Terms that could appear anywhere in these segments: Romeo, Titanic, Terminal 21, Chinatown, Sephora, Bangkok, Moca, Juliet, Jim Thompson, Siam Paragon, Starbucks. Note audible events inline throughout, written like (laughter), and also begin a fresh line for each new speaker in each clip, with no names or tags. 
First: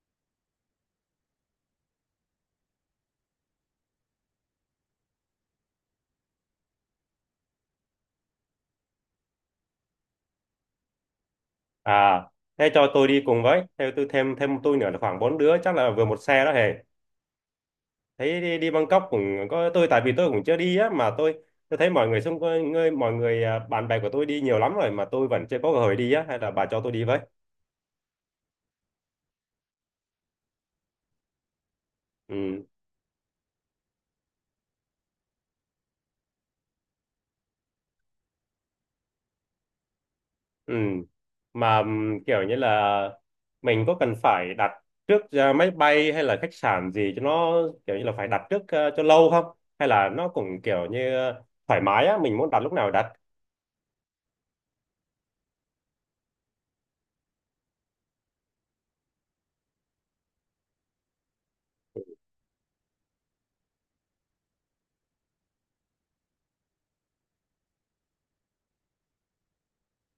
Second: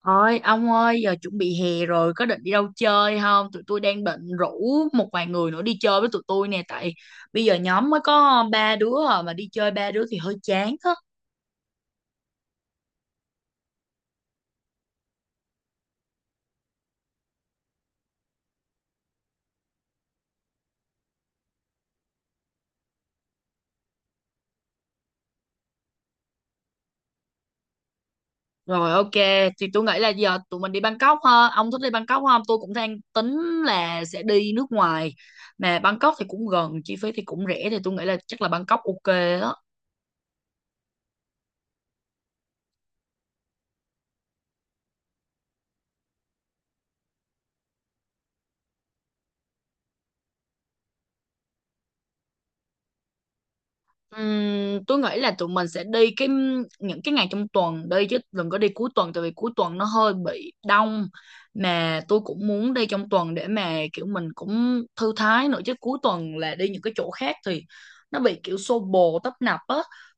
Ôi, ông ơi, giờ chuẩn bị hè rồi, có định đi đâu chơi không? Tụi tôi đang định rủ một vài người nữa đi chơi với tụi tôi nè, tại bây giờ nhóm mới có ba đứa à, mà đi chơi ba đứa thì hơi chán á.
À, thế cho tôi đi cùng với, theo tôi thêm thêm tôi nữa là khoảng bốn đứa, chắc là vừa một xe đó hề. Thấy đi, đi Bangkok cũng có tôi, tại vì tôi cũng chưa đi á, mà tôi thấy mọi người xung quanh người mọi người à, bạn bè của tôi đi nhiều lắm rồi mà tôi vẫn chưa có cơ hội đi á, hay là bà cho tôi đi với.
Rồi, ok, thì tôi nghĩ là giờ tụi mình đi Bangkok ha. Ông thích đi Bangkok không? Tôi
Ừ,
cũng đang tính là sẽ đi nước ngoài. Mà Bangkok thì cũng gần, chi phí thì cũng rẻ thì tôi nghĩ là chắc là Bangkok ok á.
ừ. Mà kiểu như là có cần phải đặt trước máy bay hay là khách sạn gì, cho nó kiểu như là phải đặt trước cho lâu không? Hay là nó cũng kiểu như thoải mái á, mình muốn đặt lúc nào đặt.
Tôi nghĩ là tụi mình sẽ đi những cái ngày trong tuần đi chứ đừng có đi cuối tuần tại vì cuối tuần nó hơi bị đông, mà tôi cũng muốn đi trong tuần để mà kiểu mình cũng thư thái nữa, chứ cuối tuần là đi những cái chỗ khác thì nó bị kiểu xô bồ tấp nập á.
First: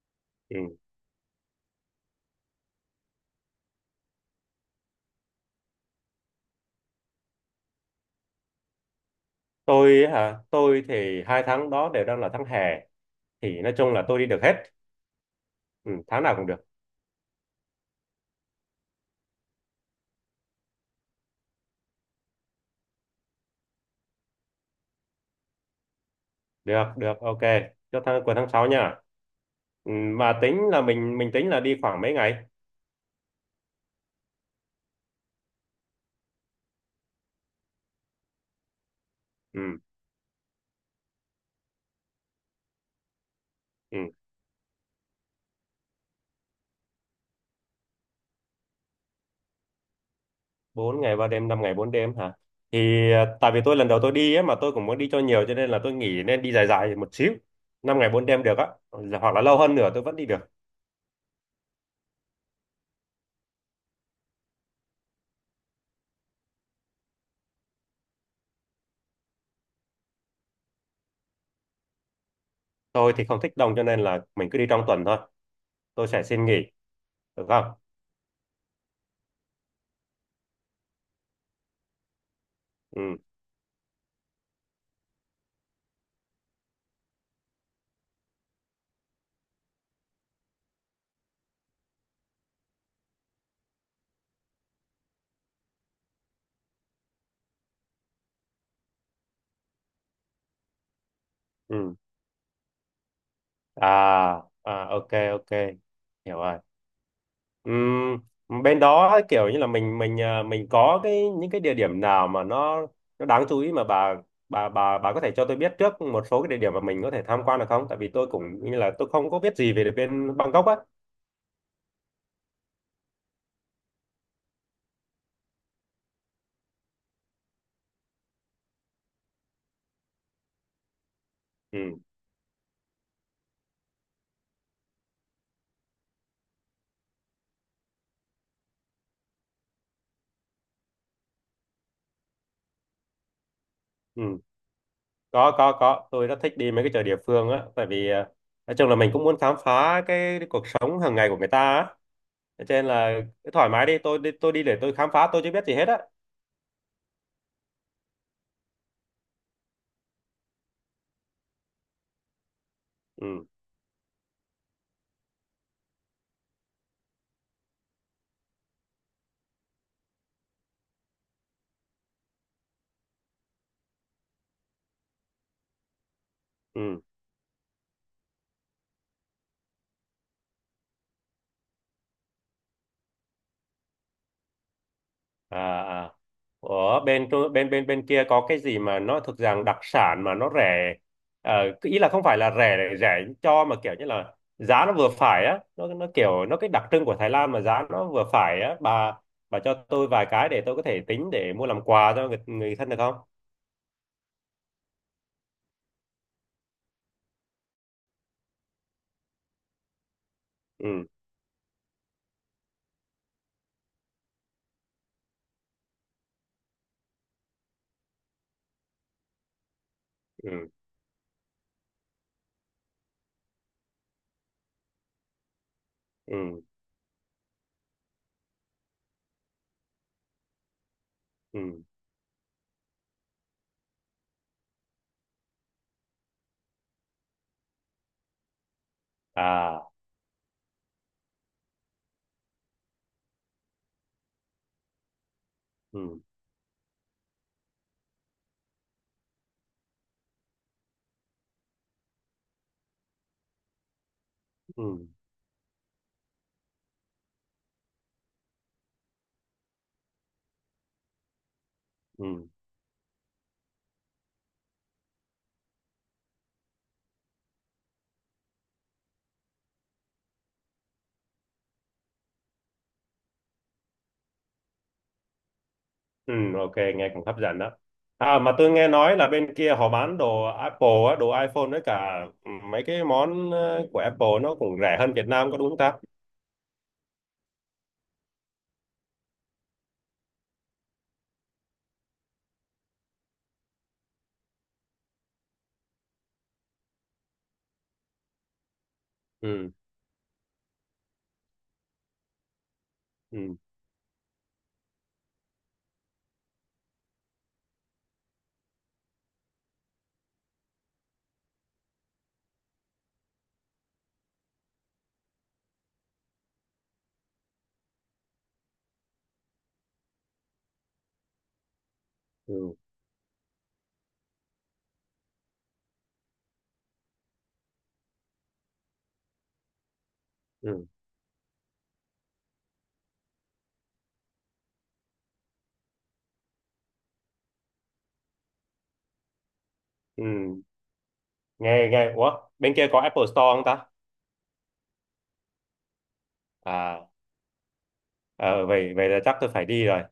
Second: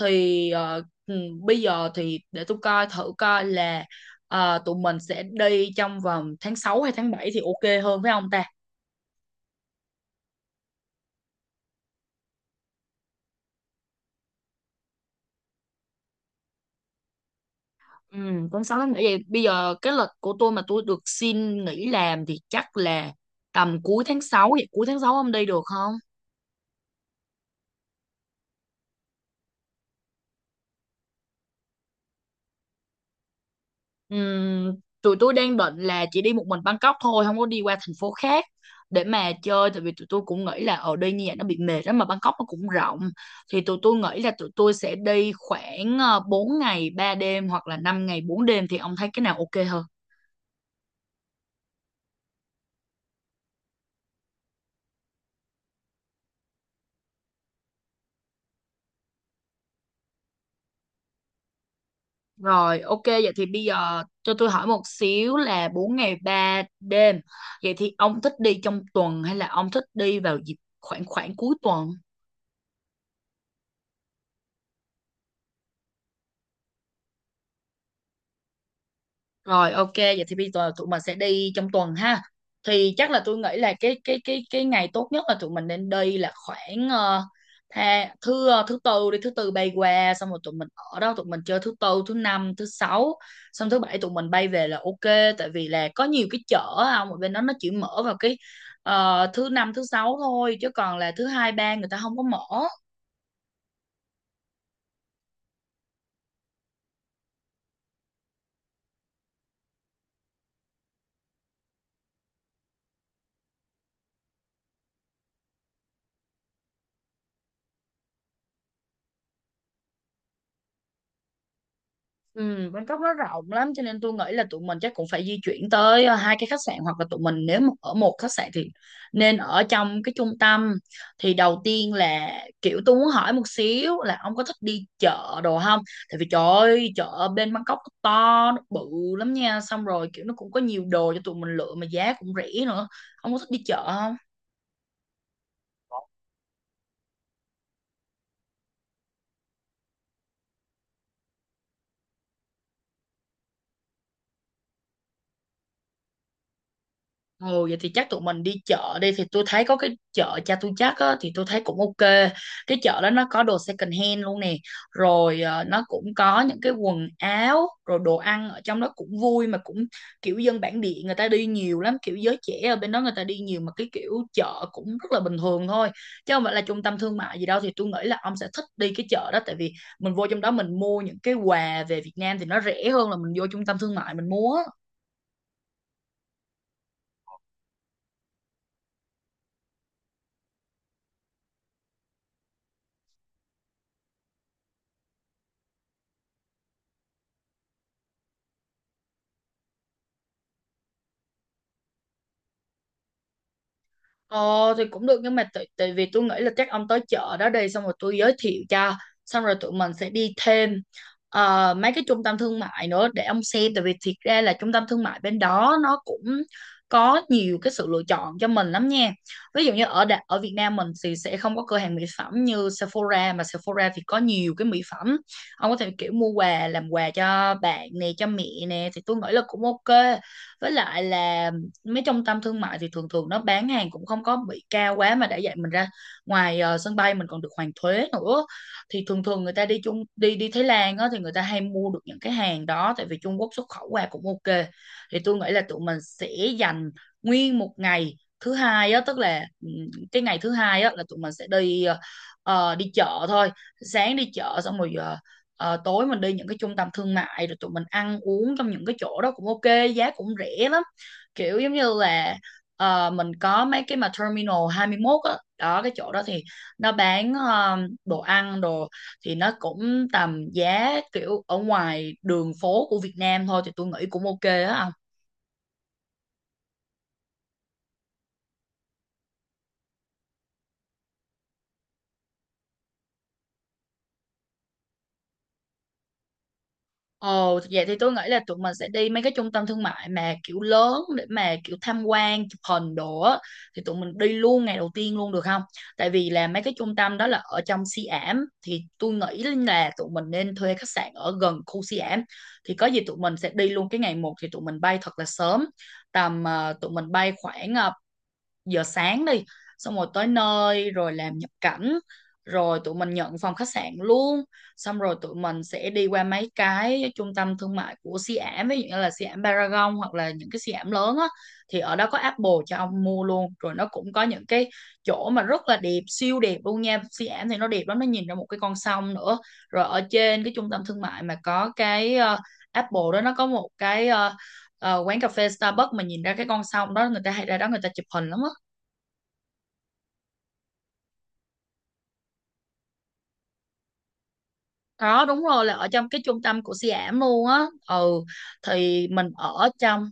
thì
Ừ.
ờ, Bây giờ thì để tôi coi thử coi là tụi mình sẽ đi trong vòng tháng 6 hay tháng 7 thì ok hơn phải không ta?
Tôi hả? Tôi thì hai tháng đó đều đang là tháng hè, thì nói chung là tôi đi được hết, ừ, tháng nào cũng được.
Ừ, con 6 tháng nghỉ vậy bây giờ cái lịch của tôi mà tôi được xin nghỉ làm thì chắc là tầm cuối tháng 6, vậy cuối tháng 6 ông đi được không?
Được được, ok, cho tháng cuối tháng 6 nha. Ừ, mà tính là mình tính là đi khoảng mấy ngày.
Ừ, tụi tôi đang định là chỉ đi một mình Bangkok thôi, không có đi qua thành phố khác để mà chơi,
Ừ,
tại vì tụi tôi cũng nghĩ là ở đây như vậy nó bị mệt lắm, mà Bangkok nó cũng rộng, thì tụi tôi
ừ.
nghĩ là tụi tôi sẽ đi khoảng 4 ngày 3 đêm hoặc là 5 ngày 4 đêm, thì ông thấy cái nào ok hơn?
4 ngày ba đêm, năm ngày bốn đêm hả? Thì tại vì tôi lần đầu tôi đi ấy, mà tôi cũng muốn đi cho nhiều, cho nên là tôi nghĩ nên đi dài dài một xíu, 5 ngày 4 đêm được á, hoặc là lâu hơn nữa tôi vẫn đi được.
Rồi, ok, vậy thì bây giờ cho tôi hỏi một xíu là 4 ngày 3 đêm. Vậy thì ông thích đi trong tuần hay là ông thích đi vào dịp khoảng khoảng cuối tuần?
Tôi thì không thích đông cho nên là mình cứ đi trong tuần thôi, tôi sẽ xin nghỉ được không?
Rồi, ok, vậy thì bây giờ tụi mình sẽ đi trong tuần ha. Thì chắc
Ừ,
là tôi nghĩ là cái ngày tốt nhất là tụi mình nên đi là khoảng thứ tư, đi thứ tư bay qua, xong rồi tụi mình ở đó tụi mình chơi thứ tư, thứ năm, thứ sáu, xong thứ bảy tụi mình bay về là ok, tại vì là có nhiều cái chợ không ở bên đó, nó chỉ mở vào cái thứ năm, thứ sáu thôi, chứ còn là thứ hai, ba người
ừ.
ta không có mở.
À, à, ok, ok, hiểu rồi. Bên đó kiểu như là mình mình có cái những cái địa điểm nào mà nó đáng chú ý, mà bà có thể cho tôi biết trước một số cái địa điểm mà mình có thể tham quan được không, tại vì tôi cũng như là tôi không có biết gì về bên Bangkok á.
Ừ, Bangkok nó rộng lắm, cho nên tôi nghĩ là tụi mình chắc cũng phải di chuyển tới hai cái khách sạn, hoặc là tụi mình nếu mà ở một khách sạn thì nên ở trong cái trung tâm. Thì đầu tiên
Ừ,
là kiểu tôi muốn hỏi một xíu là ông có thích đi chợ đồ không, tại vì trời ơi, chợ ở bên Bangkok nó to nó bự lắm nha, xong rồi kiểu nó cũng có nhiều đồ cho tụi mình lựa mà giá cũng rẻ nữa. Ông có thích đi chợ?
ừ. Có, tôi rất thích đi mấy cái chợ địa phương á, tại vì nói chung là mình cũng muốn khám phá cái cuộc sống hàng ngày của người ta á, cho nên là cứ thoải mái, đi tôi đi, để tôi khám phá, tôi chưa biết gì hết á.
Ồ vậy thì chắc tụi mình đi chợ đi, thì tôi thấy có cái chợ cha tôi chắc á, thì tôi thấy cũng ok. Cái chợ đó nó có
Ừ,
đồ second hand luôn nè, rồi nó cũng có những cái quần áo rồi đồ ăn ở trong đó cũng vui, mà cũng kiểu dân bản địa người ta đi nhiều lắm, kiểu giới trẻ ở bên đó người ta đi nhiều, mà cái kiểu chợ cũng rất là bình thường thôi chứ không phải là trung tâm
ừ.
thương mại gì đâu, thì tôi nghĩ là ông sẽ thích đi cái chợ đó, tại vì mình vô trong đó mình mua những cái quà về Việt Nam thì nó rẻ hơn là mình vô trung tâm thương mại mình mua á.
À, à, ở bên Trung- bên bên bên kia có cái gì mà nó thực rằng đặc sản mà nó rẻ, ờ, cái ý là không phải là rẻ để rẻ cho, mà kiểu như là giá nó vừa phải á, nó kiểu nó cái đặc trưng của Thái Lan mà giá nó vừa phải á, bà cho tôi vài cái để tôi có thể tính để mua làm quà cho người thân được không?
Ờ thì cũng được, nhưng mà tại tại vì tôi nghĩ là chắc ông tới chợ đó đi xong rồi tôi giới thiệu cho, xong rồi tụi mình sẽ đi thêm
Ừ,
mấy cái trung tâm thương mại nữa để ông xem, tại vì thiệt ra là trung tâm thương mại bên đó nó cũng có nhiều cái sự lựa chọn cho mình lắm nha. Ví dụ như ở Việt
ừ,
Nam mình thì sẽ không có cửa hàng mỹ phẩm như Sephora, mà Sephora thì có nhiều cái mỹ phẩm. Ông có thể kiểu mua
ừ,
quà làm quà cho bạn nè, cho mẹ nè, thì tôi nghĩ là cũng ok. Với lại là
ừ,
mấy trung tâm thương mại thì thường thường nó bán hàng cũng không có bị cao quá, mà đã dạy mình ra ngoài sân bay mình còn được hoàn thuế nữa, thì thường thường người ta đi
à,
Trung đi đi Thái Lan á thì người ta hay mua được những cái hàng đó, tại vì Trung Quốc xuất khẩu qua cũng ok. Thì tôi nghĩ là tụi mình
ừ,
sẽ dành nguyên một ngày thứ hai á, tức là cái ngày thứ hai á là tụi mình sẽ đi đi chợ thôi, sáng đi chợ xong rồi
ừ,
tối mình đi những cái trung tâm thương mại, rồi tụi mình ăn uống trong những cái chỗ đó cũng ok, giá cũng rẻ lắm, kiểu giống như là
ừ.
mình có mấy cái mà Terminal 21 á đó, cái chỗ đó thì nó bán đồ ăn đồ, thì nó cũng tầm giá kiểu ở ngoài đường phố của Việt Nam thôi, thì tôi nghĩ cũng ok á.
Ừ, ok, nghe cũng hấp dẫn đó. À, mà tôi nghe nói là bên kia họ bán đồ Apple á, đồ iPhone với cả ừ, mấy cái món của Apple nó cũng rẻ hơn Việt Nam, có đúng không ta?
Ồ, vậy thì tôi nghĩ là tụi mình sẽ đi mấy cái trung tâm thương mại mà kiểu lớn để mà kiểu tham quan, chụp hình đồ á. Thì tụi mình đi luôn ngày đầu tiên luôn được không? Tại vì là mấy cái trung tâm đó là ở trong Siam ảm, thì tôi nghĩ
Ừ,
là tụi mình nên thuê khách sạn ở gần khu Siam ảm. Thì có gì tụi mình sẽ
ừ,
đi luôn cái ngày một, thì tụi mình bay thật là sớm. Tầm tụi mình bay khoảng giờ sáng đi, xong rồi tới nơi rồi làm nhập cảnh, rồi tụi mình nhận phòng khách sạn luôn, xong rồi tụi mình sẽ đi qua mấy cái trung tâm thương mại của Siam, ví dụ như là Siam Paragon, hoặc là những cái Siam lớn á, thì ở đó có Apple
ừ,
cho ông mua luôn, rồi nó cũng có những cái chỗ mà rất là đẹp, siêu đẹp luôn nha. Siam thì nó đẹp lắm, nó nhìn ra một cái con sông nữa, rồi ở trên cái trung tâm
ừ,
thương mại mà có cái Apple đó nó có một cái quán cà phê Starbucks mà nhìn ra cái con sông đó, người ta hay ra đó người ta chụp hình lắm á.
ừ. Nghe, nghe, ủa, bên kia có Apple Store không ta?
Đó đúng rồi, là ở trong cái trung tâm của
À,
Siam luôn á. Ừ
ờ, vậy,
thì
vậy là chắc tôi phải đi rồi.
trong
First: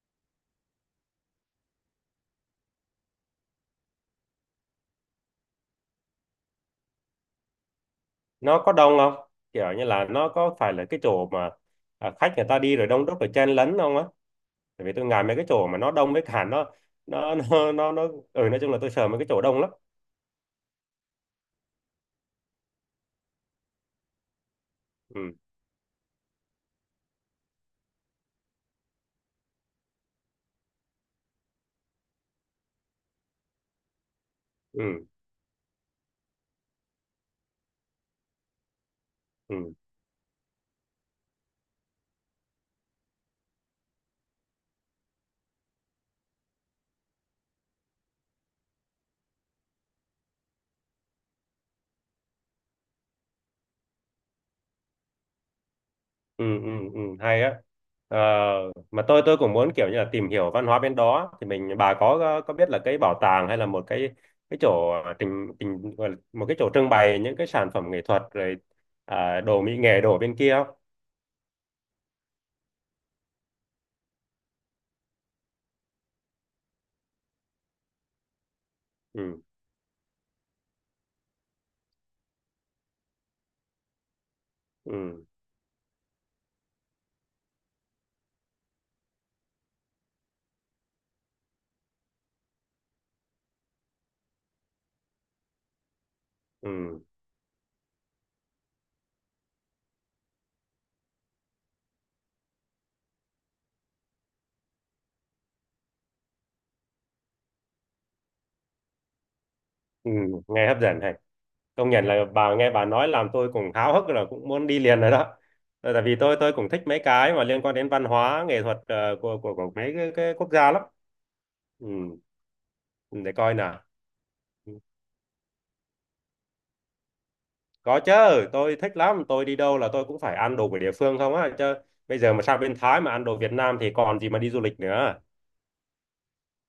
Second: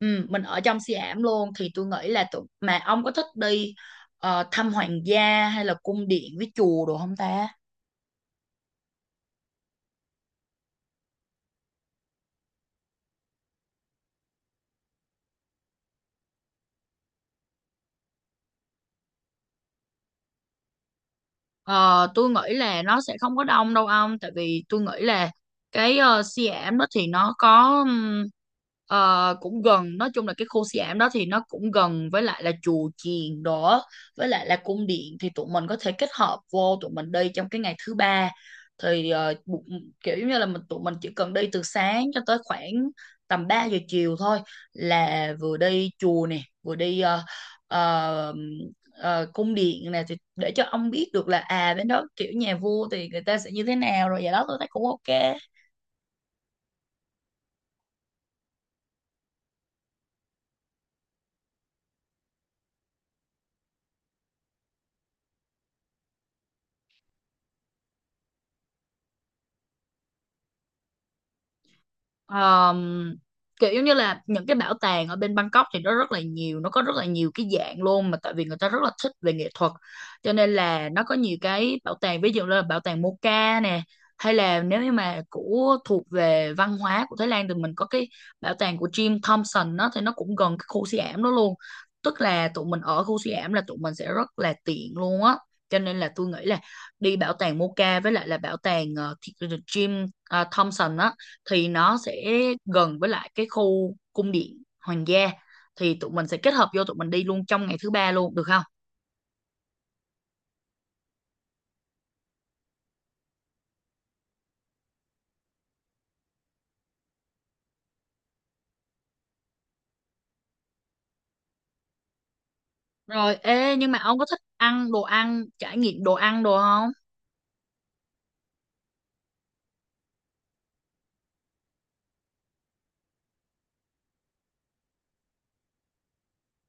ừ, mình ở trong Siam luôn, thì tôi nghĩ là tụi mà ông có thích đi thăm hoàng gia hay là cung điện với chùa đồ không ta?
Nó có đông không? Kiểu như là nó có phải là cái chỗ mà khách người ta đi rồi đông đúc rồi chen lấn không á? Tại vì tôi ngại mấy cái chỗ mà nó đông với cả nó, (laughs) nó, nó, nó, ừ, nói chung là tôi sợ mấy cái chỗ đông lắm.
Ờ, tôi nghĩ là nó sẽ không có đông đâu ông, tại vì tôi nghĩ là
Ừ.
cái Siam đó thì nó có cũng gần, nói chung là cái khu Siam đó thì nó cũng gần với lại là chùa chiền đó, với lại là cung
Ừ.
điện, thì tụi mình có thể kết hợp vô tụi mình đi trong cái ngày thứ ba, thì
Ừ,
kiểu như là tụi mình chỉ cần đi từ sáng cho tới khoảng tầm 3 giờ chiều thôi, là vừa đi chùa nè, vừa đi uh, cung điện này, thì để cho ông biết được là à bên đó kiểu nhà vua thì người ta sẽ như thế nào, rồi vậy đó tôi thấy cũng ok.
ừ, ừ, ừ, hay á. Ờ, mà tôi cũng muốn kiểu như là tìm hiểu văn hóa bên đó, thì mình bà có biết là cái bảo tàng, hay là một cái chỗ trình trình gọi là một cái chỗ trưng bày những cái sản phẩm nghệ thuật, rồi à, đồ mỹ nghệ đồ bên kia không?
Ờm, Kiểu giống như là những cái bảo tàng ở bên Bangkok thì nó rất là nhiều, nó có rất là nhiều cái dạng luôn, mà tại vì người ta rất là thích về
Ừ,
nghệ thuật, cho nên là nó có nhiều cái bảo tàng, ví dụ là bảo tàng Moca nè, hay là nếu như mà
ừ,
của thuộc về văn hóa của Thái Lan thì mình có cái bảo tàng của Jim Thompson đó, thì nó cũng gần cái khu suy ảm đó luôn, tức là tụi mình ở khu suy ảm là tụi mình sẽ rất là tiện luôn á. Cho nên là tôi nghĩ là
ừ,
đi bảo tàng Moca với lại là bảo tàng Jim Thompson á, thì nó sẽ gần với lại cái khu cung điện hoàng gia, thì tụi mình sẽ kết hợp vô tụi mình đi luôn trong ngày thứ ba luôn được không?
ừ, nghe hấp dẫn này. Công nhận là bà nghe bà nói làm tôi cũng háo hức rồi, cũng muốn đi liền rồi đó. Ờ, tại vì tôi cũng thích mấy cái mà liên quan đến văn hóa nghệ thuật của mấy cái quốc gia lắm. Ừ, để
Rồi
coi
ê,
nào.
nhưng mà ông có thích
Ừ.
ăn đồ ăn, trải nghiệm đồ ăn đồ không?
Có chứ, tôi thích lắm, tôi đi đâu là tôi cũng phải ăn đồ của địa phương không á, chứ bây giờ mà sang bên Thái mà ăn đồ Việt Nam thì còn gì mà đi du lịch nữa.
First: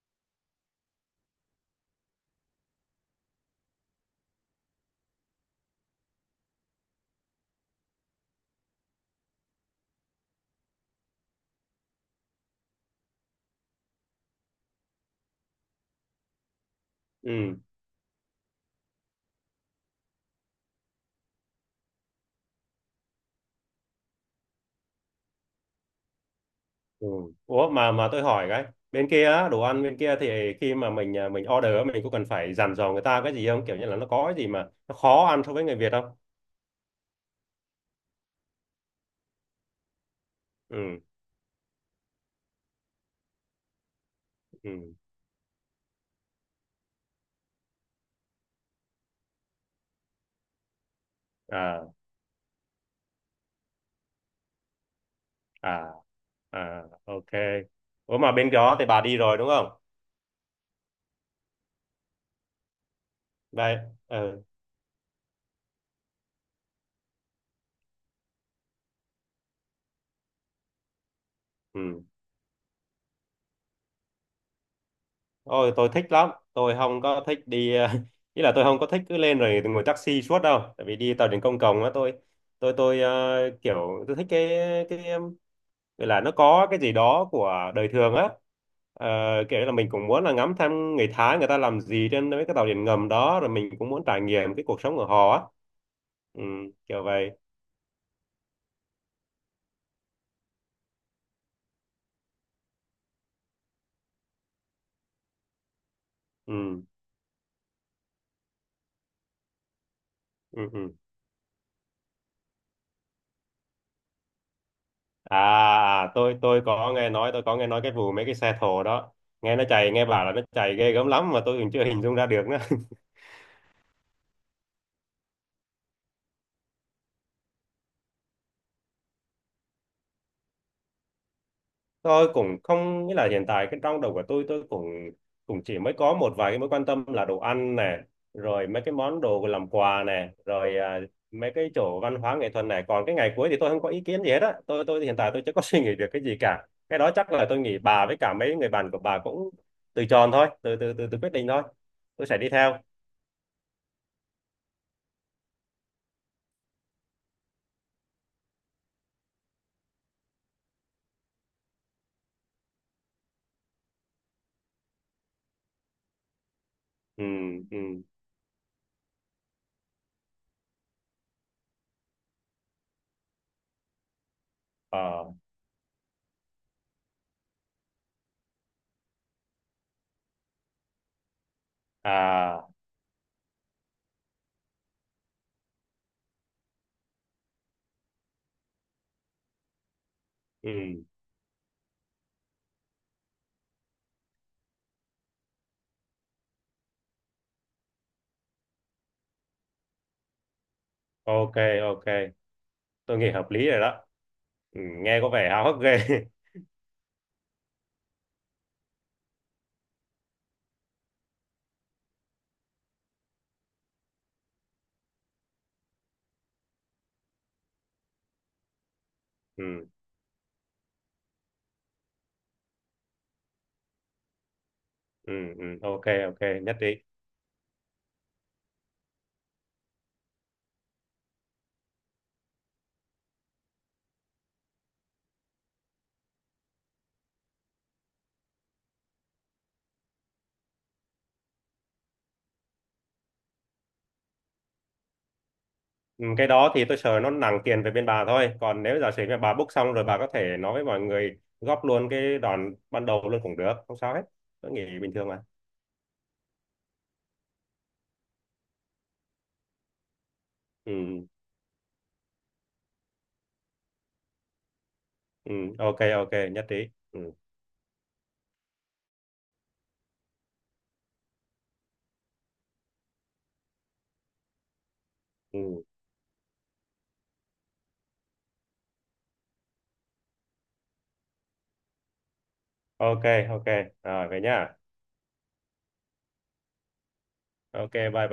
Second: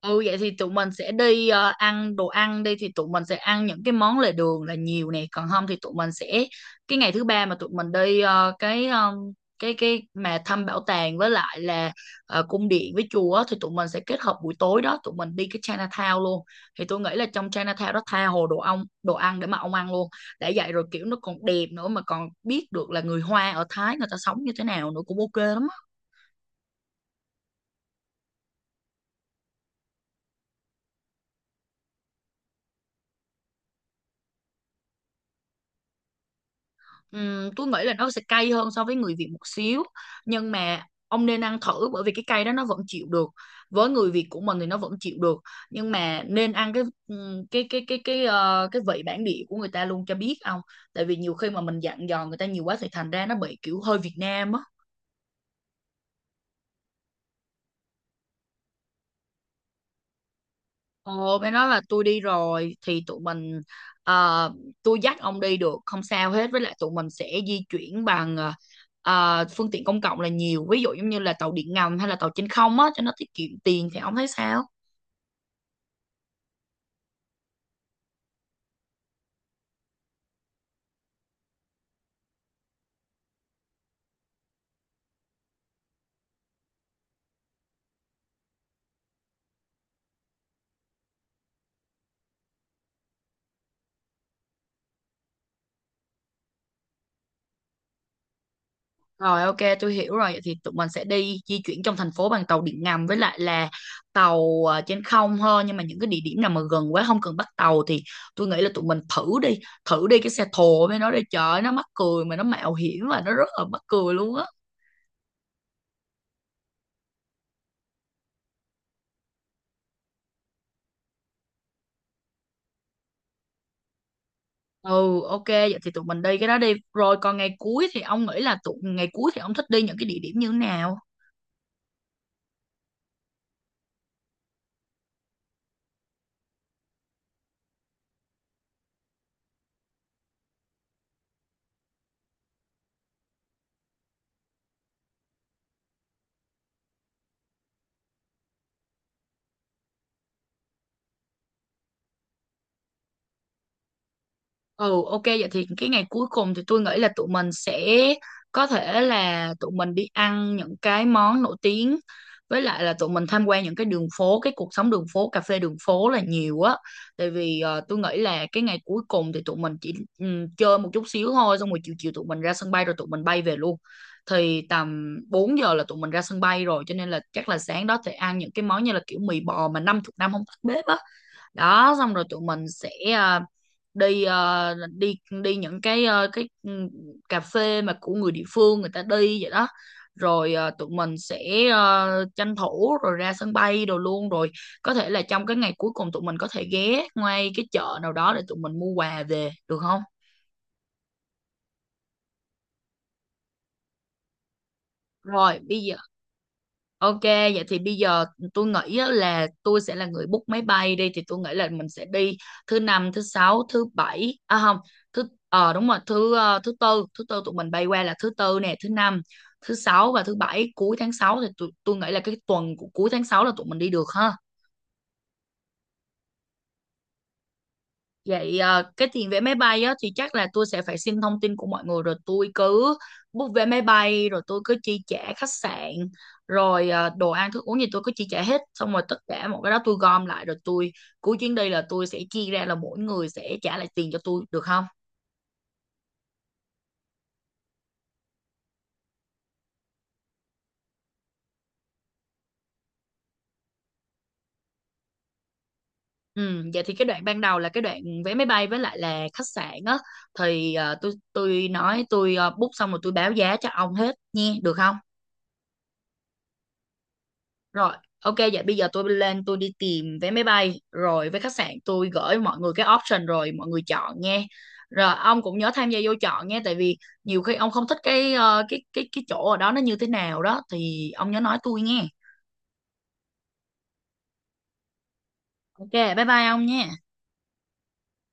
Ừ vậy thì tụi mình sẽ đi ăn đồ ăn đi thì tụi mình sẽ ăn những cái món lề đường là nhiều nè, còn không thì tụi mình sẽ cái ngày thứ ba mà tụi mình đi cái cái mà thăm bảo tàng với lại là cung điện với chùa á, thì tụi mình sẽ kết hợp buổi tối đó tụi mình đi cái Chinatown luôn. Thì tôi nghĩ là trong
Ừ.
Chinatown đó tha hồ đồ ông đồ ăn để mà ông ăn luôn. Đã vậy rồi kiểu nó còn đẹp nữa mà còn biết được là người Hoa ở Thái người ta sống như thế nào nữa cũng ok lắm.
Ừ. Ủa, mà tôi hỏi cái, bên kia á, đồ ăn bên kia thì khi mà mình order á, mình có cần phải dặn dò người ta cái gì không? Kiểu như là nó có cái gì mà nó khó ăn so với người Việt không?
Tôi nghĩ là nó sẽ cay hơn so với người Việt một xíu, nhưng mà
Ừ.
ông nên ăn thử bởi vì cái cay đó nó vẫn chịu được, với người Việt của mình thì nó vẫn
Ừ.
chịu được. Nhưng mà nên ăn cái cái vị bản địa của người ta luôn cho biết ông, tại vì nhiều khi mà mình
À,
dặn dò người ta nhiều quá thì thành ra nó bị kiểu hơi Việt Nam á.
à, à, ok. Ủa, mà bên đó thì bà đi rồi đúng không?
Ồ, mới nói là tôi đi rồi thì tụi mình
Đây. Ừ.
ờ, tôi dắt ông đi được không sao hết, với lại tụi mình sẽ di chuyển bằng phương tiện công cộng là nhiều, ví dụ giống như là tàu điện ngầm
Ừ.
hay là tàu trên không á cho nó tiết kiệm tiền thì ông thấy sao?
Ôi, tôi thích lắm. Tôi không có thích đi, (laughs) ý là tôi không có thích cứ lên rồi ngồi taxi suốt đâu. Tại vì đi tàu điện công cộng á, tôi kiểu tôi thích cái cái em, gọi là nó có cái gì đó của đời thường á. Ờ, kiểu là mình cũng muốn là ngắm thăm người Thái người ta làm gì trên mấy cái tàu điện ngầm đó, rồi mình cũng muốn trải nghiệm cái cuộc sống của họ á. Ừ, kiểu vậy.
Rồi, ok, tôi hiểu rồi. Vậy thì tụi mình sẽ đi di chuyển trong thành phố bằng tàu điện ngầm với lại là tàu trên không hơn, nhưng mà những cái địa điểm nào mà
Ừ,
gần quá không cần bắt tàu thì tôi nghĩ là tụi mình thử đi cái xe
ừ,
thồ
ừ.
với nó đi, trời ơi, nó mắc cười mà nó mạo hiểm và nó rất là mắc cười luôn á.
À, à, tôi có nghe nói, tôi có nghe nói cái vụ mấy cái xe thồ đó, nghe nó chạy, nghe bảo là nó chạy ghê gớm lắm, mà tôi cũng chưa (laughs) hình dung ra được nữa.
Ừ, ok, vậy thì tụi mình đi cái đó đi. Rồi còn ngày cuối thì ông nghĩ là tụi ngày cuối thì ông thích đi những cái địa điểm như thế nào?
(laughs) Tôi cũng không nghĩa là hiện tại cái trong đầu của tôi cũng cũng chỉ mới có một vài cái mối quan tâm là đồ ăn nè, rồi mấy cái món đồ làm quà nè, rồi à, mấy cái chỗ văn hóa nghệ thuật này, còn cái ngày cuối thì tôi không có ý kiến gì hết á, tôi hiện tại tôi chưa có (laughs) suy nghĩ được cái gì cả, cái đó chắc là tôi nghĩ bà với cả mấy người bạn của bà cũng từ tròn thôi, từ quyết định thôi, tôi sẽ đi theo.
Ừ, ok, vậy thì cái ngày cuối cùng thì tôi nghĩ là tụi mình sẽ có thể là tụi mình đi ăn những cái món nổi tiếng với lại là tụi mình tham quan những cái đường phố, cái cuộc sống đường phố, cà phê đường phố là nhiều á.
Ừ,
Tại vì tôi
ừ.
nghĩ là cái ngày cuối cùng thì tụi mình chỉ chơi một chút xíu thôi, xong rồi chiều chiều tụi mình ra sân bay rồi tụi mình bay về luôn. Thì tầm
Ờ,
4 giờ là tụi mình ra sân bay rồi cho nên là chắc là sáng đó thì ăn những cái món như là kiểu mì bò mà 50 năm không tắt bếp á. Đó xong rồi tụi mình
à,
sẽ đi đi đi những cái cà phê mà của người địa phương người ta đi vậy đó. Rồi tụi
ừ,
mình sẽ à, tranh thủ rồi ra sân bay đồ luôn. Rồi có thể là trong cái ngày cuối cùng tụi mình có thể ghé ngay cái chợ nào đó để tụi mình mua quà về được không?
ok, ok, tôi nghĩ hợp lý rồi đó. Ừ, nghe có vẻ
Rồi
háo hức
bây giờ.
ghê. (laughs)
Ok, vậy thì bây giờ tôi nghĩ á là tôi sẽ là người book máy bay đi thì tôi nghĩ là mình sẽ đi thứ năm, thứ sáu, thứ bảy, à không, thứ đúng rồi, thứ thứ tư tụi mình bay qua là thứ tư nè, thứ năm, thứ
Ừ,
sáu và thứ bảy cuối tháng sáu, thì tôi nghĩ là cái tuần của cuối tháng 6 là tụi mình đi được ha.
ừ, ừ, ok, ok, nhất trí.
Vậy cái tiền vé máy bay á, thì chắc là tôi sẽ phải xin thông tin của mọi người rồi tôi cứ book vé máy bay rồi tôi cứ chi trả khách sạn rồi đồ ăn thức uống gì tôi cứ chi trả hết, xong rồi tất cả mọi cái đó tôi gom lại rồi tôi cuối chuyến đi là tôi sẽ chia ra là mỗi người sẽ trả lại tiền cho tôi được không?
Ừ, cái đó thì tôi sợ nó nặng tiền về bên bà thôi, còn nếu giả sử mà bà book xong rồi bà có thể nói với mọi người góp luôn cái đoạn ban đầu luôn cũng được, không sao hết, tôi nghĩ bình thường mà.
Ừ, vậy thì cái đoạn ban đầu là cái đoạn vé máy bay với lại là khách sạn á, thì ờ,
Ừ,
tôi tôi nói tôi book xong rồi tôi báo giá cho ông hết nha được không?
ừ, ok, ok, nhất trí. Ừ,
Rồi, ok, vậy bây giờ tôi lên tôi đi tìm vé máy bay rồi với khách sạn tôi gửi mọi người cái option rồi mọi người chọn nghe. Rồi ông cũng nhớ
ừ,
tham gia vô chọn nghe, tại vì nhiều khi ông không thích cái ờ, cái chỗ ở đó nó như thế nào đó thì ông nhớ nói tôi nghe.
ok, ok, rồi về nhá.
Ok, bye bye ông nha.
Ok, bye bye.